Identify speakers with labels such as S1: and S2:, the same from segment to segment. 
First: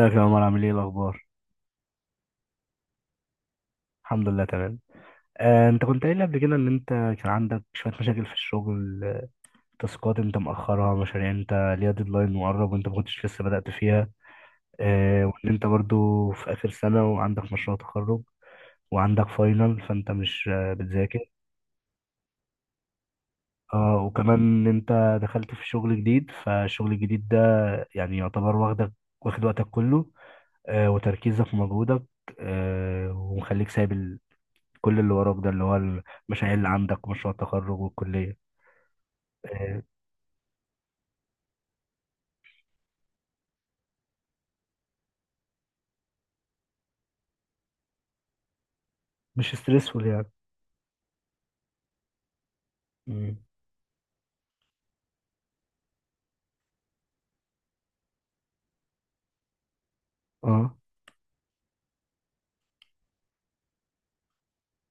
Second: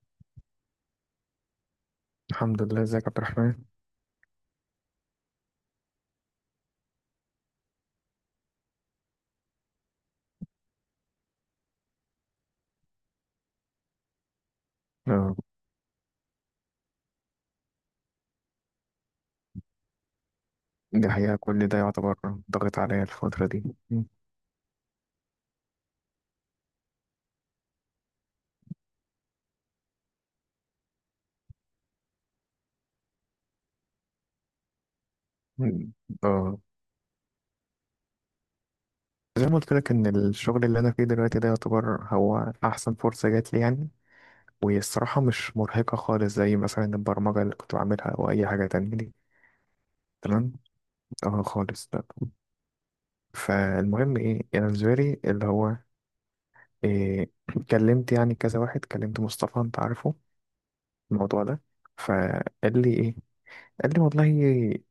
S1: ازيك يا عمر؟ عامل ايه؟ الاخبار؟
S2: الحمد لله. ازيك يا عبد الرحمن؟
S1: الحمد لله، تمام. انت كنت قايل لي قبل كده ان انت كان عندك شويه مشاكل في الشغل، تاسكات انت مأخرها، مشاريع انت ليها ديدلاين مقرب وانت ما كنتش لسه بدأت فيها،
S2: اه،
S1: وان انت برضو في اخر سنه وعندك مشروع تخرج وعندك فاينل، فانت مش
S2: دي
S1: بتذاكر.
S2: حقيقة كل ده يعتبر ضاغط عليا الفترة دي.
S1: اه، وكمان ان انت دخلت في شغل جديد، فالشغل الجديد ده يعني يعتبر واخدك، واخد وقتك كله، وتركيزك ومجهودك، ومخليك سايب كل اللي وراك، ده اللي هو
S2: مم.
S1: المشاريع
S2: اه،
S1: اللي عندك ومشروع التخرج والكلية.
S2: زي ما قلت
S1: آه،
S2: لك ان الشغل اللي انا فيه دلوقتي ده يعتبر هو احسن فرصة جات لي يعني، وهي الصراحة مش مرهقة خالص زي مثلا البرمجة اللي كنت بعملها او اي حاجة تانية دي.
S1: مش ستريسفول يعني.
S2: تمام. اه، خالص لا.
S1: مم.
S2: فالمهم ايه، انا بالنسبة لي اللي هو إيه، كلمت يعني كذا واحد، كلمت مصطفى انت عارفه
S1: اه.
S2: الموضوع ده. فقال لي ايه، قال لي والله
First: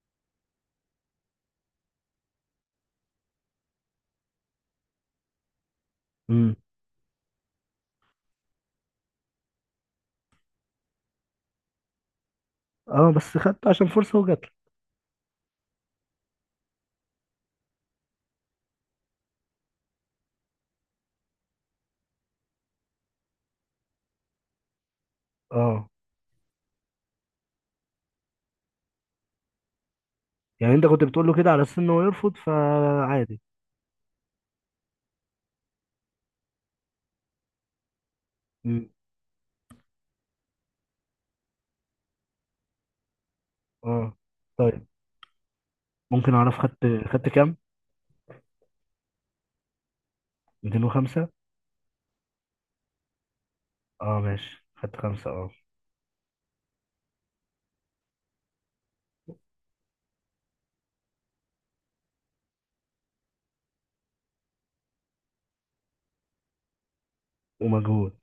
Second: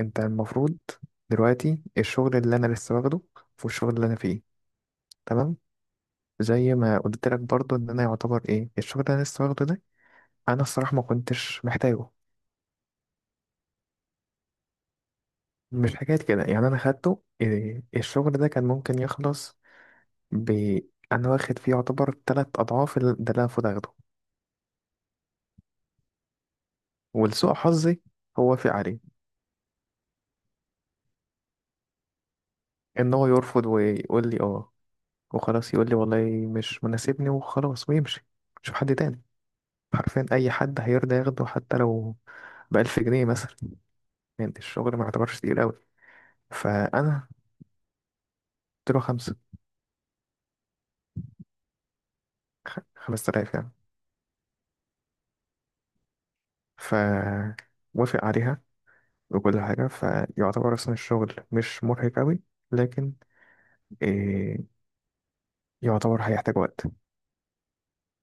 S2: انت المفروض دلوقتي الشغل اللي انا لسه واخده والشغل اللي انا فيه تمام.
S1: امم.
S2: زي ما قلت لك برضو ان انا يعتبر ايه الشغل اللي انا لسه واخده ده، انا الصراحه ما كنتش محتاجه.
S1: اه، بس خدت عشان فرصة وجات لك.
S2: مش حكايه كده يعني، انا خدته إيه، الشغل ده كان ممكن يخلص ب انا واخد فيه يعتبر تلات اضعاف ده اللي انا المفروض اخده.
S1: اه.
S2: ولسوء حظي هو في عليه
S1: يعني انت كنت بتقول له كده على اساس ان هو يرفض،
S2: ان هو
S1: فعادي.
S2: يرفض ويقول لي اه وخلاص، يقول لي والله مش مناسبني وخلاص ويمشي، شوف
S1: امم.
S2: حد تاني. حرفيا اي حد هيرضى ياخده حتى لو ب1000 جنيه مثلا،
S1: اه.
S2: يعني
S1: طيب،
S2: الشغل ما يعتبرش تقيل قوي.
S1: ممكن اعرف خدت
S2: فانا
S1: خدت كام؟
S2: قلت له خمسة،
S1: 205؟
S2: 5000 يعني.
S1: اه ماشي، خدت خمسة. اه،
S2: فوافق عليها وكل حاجة، فيعتبر أصلا الشغل مش مرهق قوي لكن إيه، يعتبر هيحتاج وقت
S1: ومجهود.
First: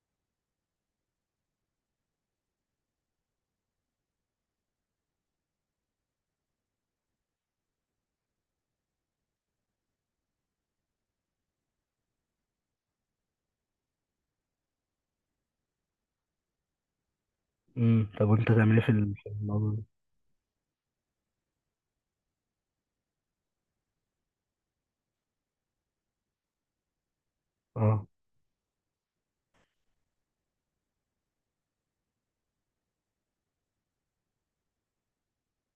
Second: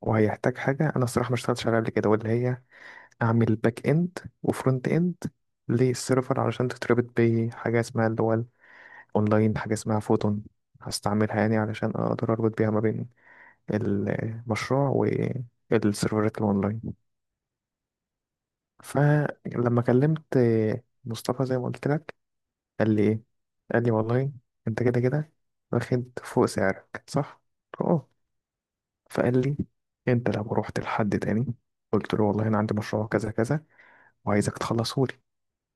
S2: وهيحتاج حاجة أنا الصراحة ما اشتغلتش عليها قبل كده واللي هي أعمل باك إند وفرونت إند للسيرفر علشان تتربط بحاجة اسمها اللي هو الأونلاين، حاجة اسمها فوتون، هستعملها يعني علشان أقدر أربط بيها ما بين المشروع والسيرفرات الأونلاين.
S1: امم. طب وانت تعمل ايه في الموضوع ده؟
S2: فلما كلمت مصطفى زي ما قلت لك قال لي إيه، قال لي والله أنت كده كده واخد فوق سعرك صح؟ قلت له
S1: اه.
S2: أه. فقال لي أنت لو رحت لحد تاني قلت له والله أنا عندي مشروع كذا كذا وعايزك تخلصه لي،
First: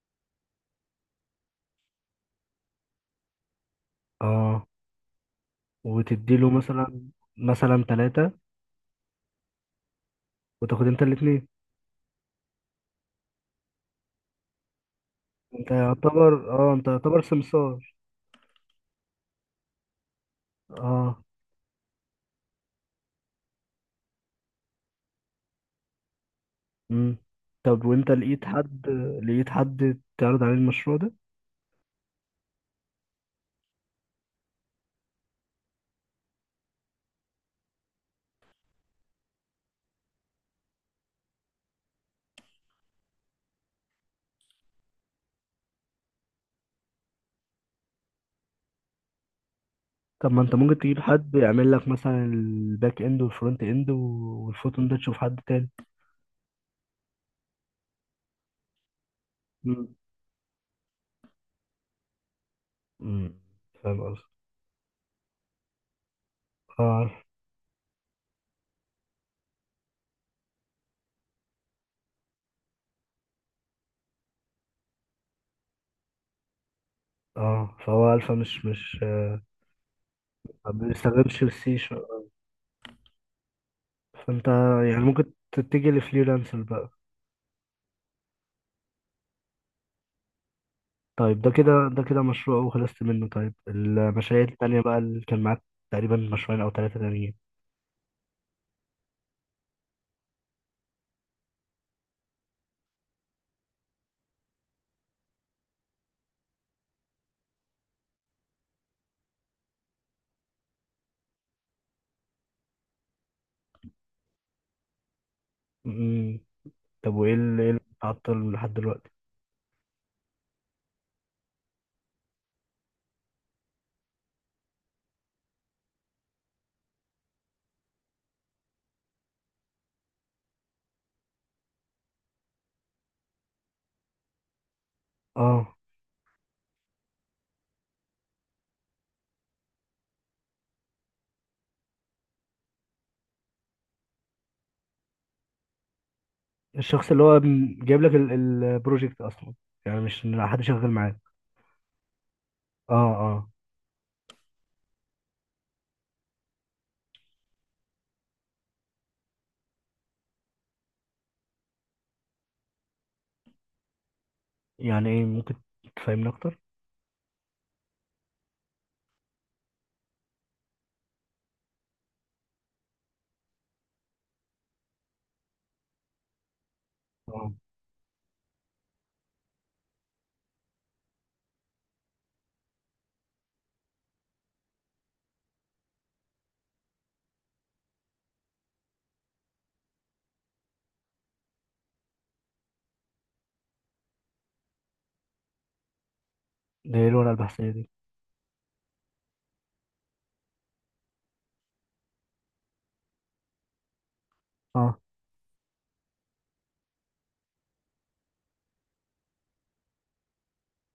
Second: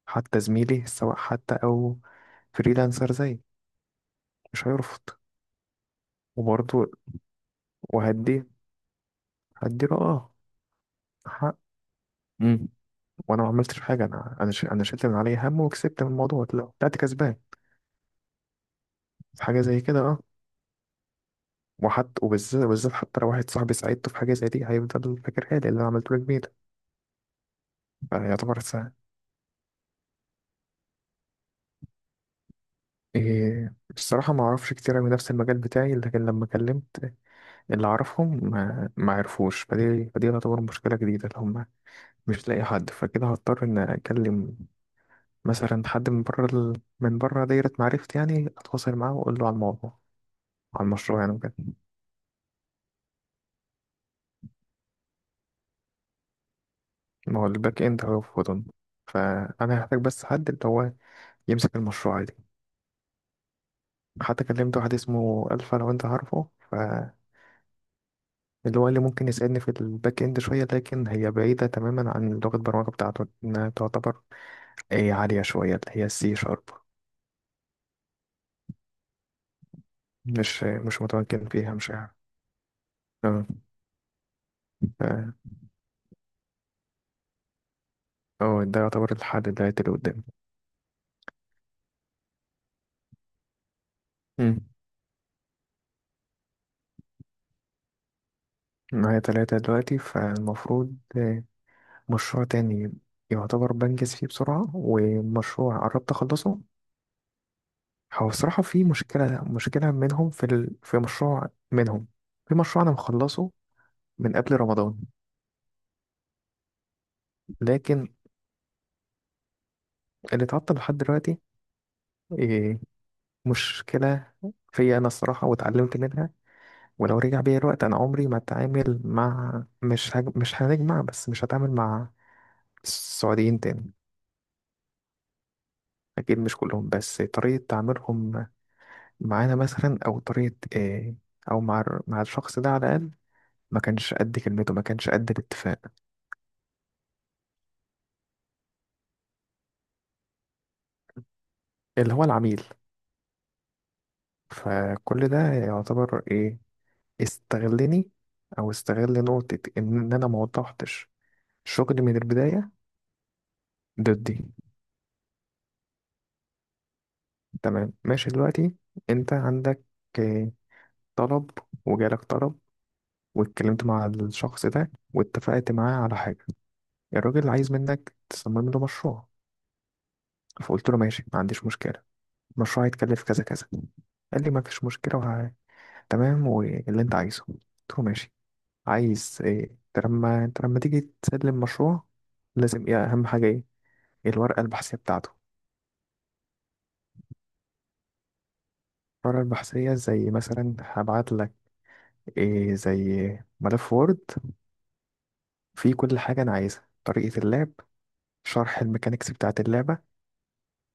S2: حتى زميلي سواء حتى أو فريلانسر زي
S1: اه.
S2: مش هيرفض
S1: وتديله
S2: وبرضه،
S1: مثلا ثلاثة،
S2: وهدي، هديله أه
S1: وتاخد انت الاثنين.
S2: حق. وانا ما عملتش حاجه، انا انا شلت من عليا هم
S1: انت
S2: وكسبت من الموضوع،
S1: يعتبر اه انت
S2: طلعت
S1: يعتبر
S2: كسبان
S1: سمسار؟
S2: في حاجه زي كده اه.
S1: اه.
S2: وحتى وبالذات وبالذات حتى لو واحد صاحبي ساعدته في حاجه زي دي هيفضل فاكرها لي، اللي انا عملته له جميل.
S1: امم. طب وانت لقيت
S2: فيعتبر
S1: حد
S2: ساعة
S1: لقيت حد تعرض عليه المشروع ده؟
S2: إيه، الصراحه ما اعرفش كتير من نفس المجال بتاعي، لكن لما كلمت اللي اعرفهم ما عرفوش، فدي فدي تعتبر مشكله جديده اللي هم مش لاقي حد. فكده هضطر ان اكلم مثلا حد من بره دايره معرفتي يعني، اتواصل معاه واقول له على الموضوع،
S1: طب ما انت ممكن
S2: على
S1: تجيب
S2: المشروع يعني
S1: حد
S2: وكده.
S1: يعمل لك مثلا الباك اند والفرونت اند والفوتون ده، تشوف حد تاني؟
S2: ما هو الباك اند هو فودن، فانا
S1: امم.
S2: هحتاج بس حد اللي هو يمسك المشروع دي.
S1: امم. فاهم قصدي؟
S2: حتى كلمت واحد اسمه الفا لو انت عارفه،
S1: اه، عارف.
S2: فاللي هو اللي ممكن يساعدني في الباك اند شويه، لكن هي بعيده تماما عن لغه البرمجه بتاعته، انها تعتبر اي عاليه شويه اللي هي السي شارب،
S1: اه، فهو الفا مش
S2: مش
S1: ما
S2: مش
S1: بيستخدمش
S2: متمكن فيها،
S1: السي.
S2: مش عارف. اه،
S1: فانت يعني ممكن
S2: ف-
S1: تتجه لفريلانسر بقى.
S2: اه، ده يعتبر الحل دلوقتي اللي قدامي.
S1: طيب، ده كده مشروع وخلصت منه. طيب المشاريع
S2: مم.
S1: التانية بقى اللي كان معاك تقريبا مشروعين او ثلاثة تانيين.
S2: معايا تلاتة دلوقتي، فالمفروض مشروع تاني يعتبر بنجز فيه بسرعة، ومشروع قربت أخلصه. هو الصراحة في مشكلة، مشكلة منهم في مشروع منهم، في مشروع أنا مخلصه من قبل رمضان.
S1: امم. طب وايه اللي إيه اللي
S2: لكن
S1: عطل لحد دلوقتي؟
S2: اللي اتعطل لحد دلوقتي إيه، مشكلة فيا أنا الصراحة، واتعلمت منها. ولو رجع بيا الوقت أنا عمري ما أتعامل مع مش هنجمع، بس مش هتعامل مع السعوديين تاني.
S1: اه.
S2: أكيد مش كلهم، بس طريقة تعاملهم معانا مثلا أو طريقة إيه، أو مع الشخص ده على الأقل، ما كانش قد كلمته، ما كانش قد الاتفاق.
S1: الشخص اللي هو جايب لك البروجكت اصلا؟ يعني مش إن حد شغال معاه.
S2: اللي هو العميل.
S1: اه. اه.
S2: فكل ده يعتبر ايه، استغلني او استغل نقطة ان انا ما وضحتش شغلي من البداية ضدي.
S1: يعني ايه؟ ممكن تفهمني اكتر؟
S2: تمام، ماشي. دلوقتي انت عندك إيه، طلب، وجالك طلب، واتكلمت مع الشخص ده واتفقت معاه على حاجة. الراجل
S1: اه.
S2: عايز منك تصمم له مشروع، فقلت له ماشي، ما عنديش مشكلة، المشروع هيتكلف كذا كذا. قال لي ما فيش مشكلة تمام، واللي انت عايزه. قلت له ماشي، عايز ايه؟ انت لما تيجي تسلم مشروع لازم ايه اهم حاجة، ايه الورقة البحثية بتاعته.
S1: ده ايه الورقه البحثيه دي؟
S2: الورقة البحثية زي مثلا هبعت لك إيه زي ملف وورد،
S1: اه.
S2: فيه كل حاجة أنا عايزها، طريقة اللعب، شرح الميكانيكس بتاعة اللعبة،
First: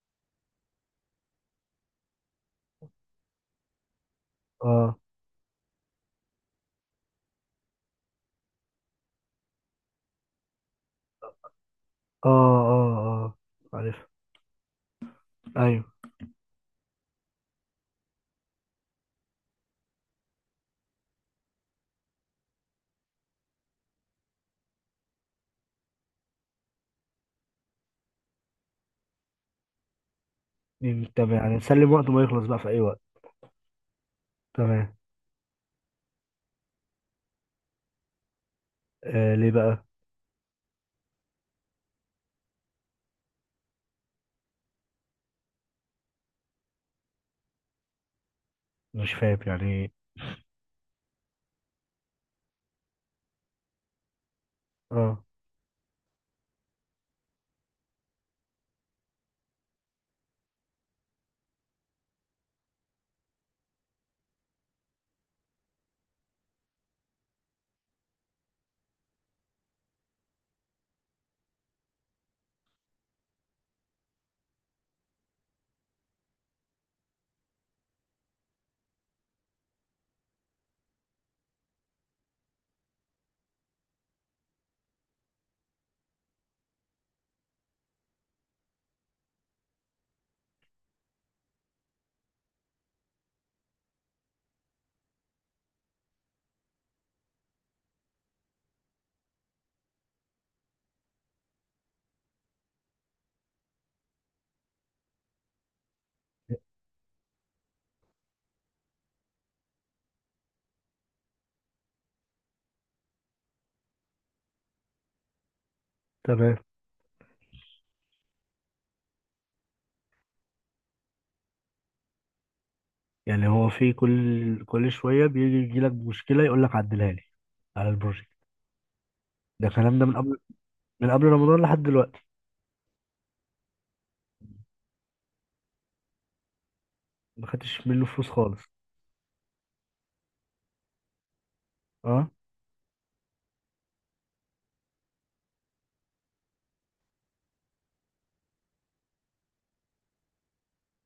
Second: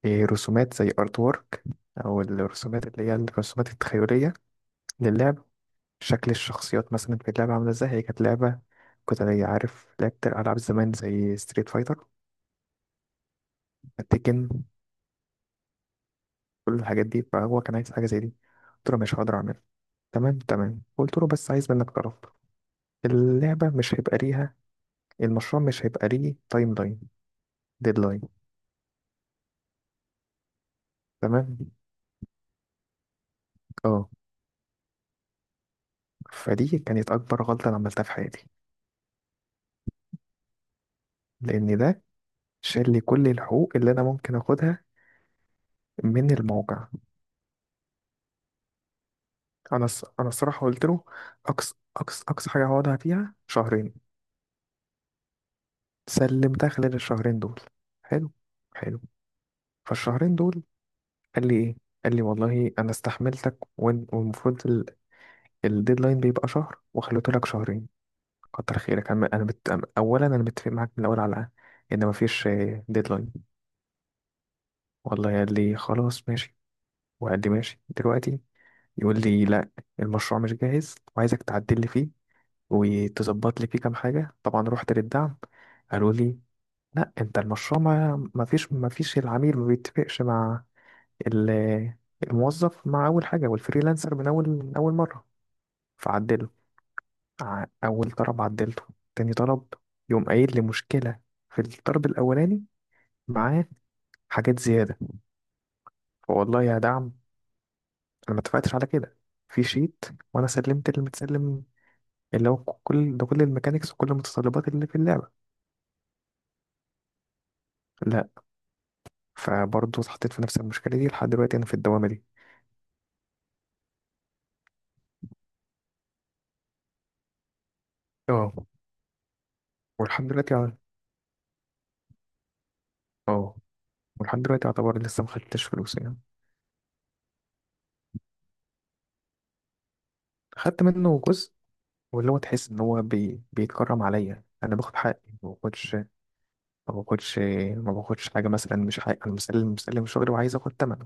S2: إيه رسومات زي ارت وورك، أو الرسومات اللي هي الرسومات التخيلية
S1: اه.
S2: للعب، شكل الشخصيات مثلا في اللعبة عاملة ازاي. هي كانت لعبة كنت أنا عارف لعبت ألعاب زمان زي ستريت فايتر،
S1: اه. اه. اه، عارف.
S2: تيكن،
S1: ايوه.
S2: كل الحاجات دي. فهو كان عايز حاجة زي دي، قلت له مش هقدر أعملها. تمام تمام، قلت له بس عايز منك طرف اللعبة مش هيبقى ليها، المشروع مش هيبقى ليه تايم لاين، ديدلاين.
S1: دي تمام يعني،
S2: تمام،
S1: نسلم وقت ما يخلص بقى في اي وقت.
S2: اه.
S1: تمام.
S2: فدي كانت أكبر غلطة أنا عملتها في حياتي،
S1: ليه بقى؟
S2: لأن ده شال لي كل الحقوق اللي أنا ممكن أخدها من الموقع.
S1: مش فاهم، يعني إيه؟
S2: أنا الصراحة قلت له أقصى أقصى أقصى حاجة هقعدها فيها شهرين،
S1: اه،
S2: سلمتها خلال الشهرين دول. حلو حلو. فالشهرين دول قال لي ايه، قال لي والله انا استحملتك والمفروض الديدلاين بيبقى شهر وخليته لك شهرين، كتر خيرك. انا اولا انا متفق معاك من الاول على ان مفيش ديدلاين. والله قال لي خلاص ماشي، وقال لي ماشي. دلوقتي يقول لي لا، المشروع مش جاهز وعايزك تعدل لي فيه وتظبط لي فيه كام حاجه. طبعا رحت للدعم، قالوا لي لا انت المشروع ما فيش العميل ما بيتفقش مع ال- الموظف مع أول حاجة، والفريلانسر من أول مرة، فعدله. أول طلب عدلته، تاني طلب يقوم قايل لي مشكلة في الطلب الأولاني، معاه حاجات زيادة. فوالله يا دعم أنا ما اتفقتش على كده في شيت، وأنا سلمت اللي متسلم اللي هو كل ده، كل الميكانيكس وكل المتطلبات اللي في اللعبة.
S1: تمام.
S2: لا، فبرضه اتحطيت في نفس المشكلة دي لحد دلوقتي، أنا في الدوامة دي.
S1: يعني هو في كل شويه بيجي لك مشكله يقول لك عدلها لي على البروجكت؟
S2: اه،
S1: ده الكلام ده من
S2: ولحد
S1: قبل؟
S2: دلوقتي.
S1: من قبل رمضان لحد دلوقتي؟
S2: اه، ولحد دلوقتي يعتبر لسه ما خدتش فلوس يعني.
S1: ما خدتش منه فلوس خالص؟
S2: خدت منه جزء،
S1: اه.
S2: واللي هو تحس ان هو بيتكرم عليا، انا باخد حقي ما باخدش ما باخدش ما باخدش حاجه مثلا مش حقي، انا مسلم مسلم شغلي وعايز اخد ثمنه.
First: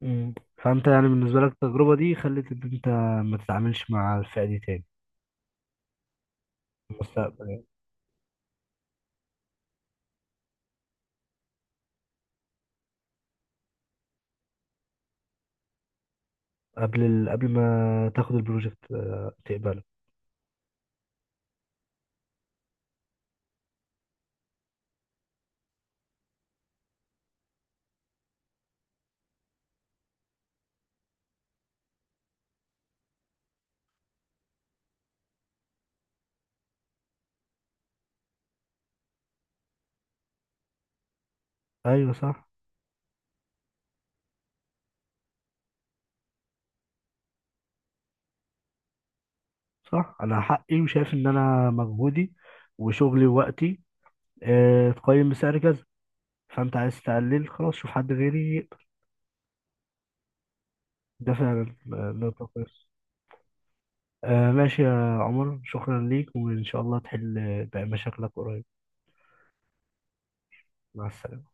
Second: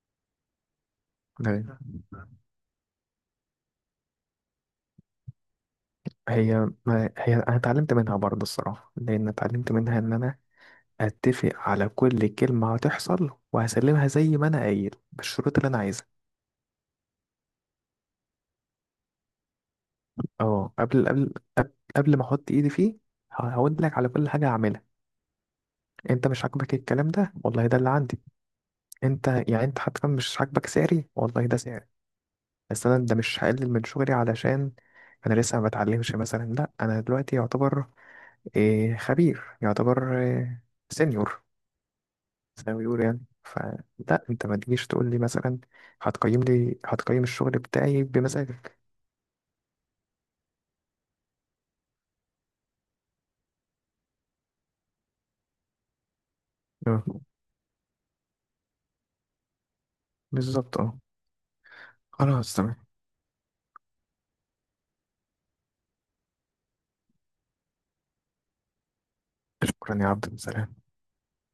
S1: مم. فانت يعني بالنسبه لك التجربه دي خلت ان انت ما تتعاملش مع الفئه دي تاني
S2: هي
S1: في
S2: ما... هي
S1: المستقبل
S2: انا
S1: يعني.
S2: اتعلمت منها برضه الصراحه، لان اتعلمت منها ان انا اتفق على كل كلمه هتحصل وهسلمها زي ما انا قايل بالشروط اللي انا عايزها.
S1: قبل ما تاخد البروجكت تقبله.
S2: اه، قبل ما احط ايدي فيه هقول لك على كل حاجه هعملها. انت مش عاجبك الكلام ده، والله ده اللي عندي. انت يعني انت حتى مش عاجبك سعري، والله ده سعري، بس انا ده مش هقلل من شغلي علشان انا لسه ما بتعلمش مثلا. لا، انا دلوقتي يعتبر إيه، خبير، يعتبر إيه، سينيور
S1: ايوه صح.
S2: زي ما بيقولوا يعني. فلا انت ما تجيش تقول لي مثلا هتقيم لي، هتقيم الشغل بتاعي بمزاجك.
S1: صح، انا حقي وشايف ان انا مجهودي وشغلي ووقتي اتقيم بسعر كذا، فانت عايز
S2: آه،
S1: تقلل، خلاص شوف حد غيري يقبل.
S2: بالظبط اه.
S1: ده فعلا نقطه
S2: خلاص تمام.
S1: كويسه. ماشي يا عمر، شكرا ليك وان شاء الله تحل باقي مشاكلك قريب.
S2: شكرا يا عبد السلام.
S1: مع السلامه.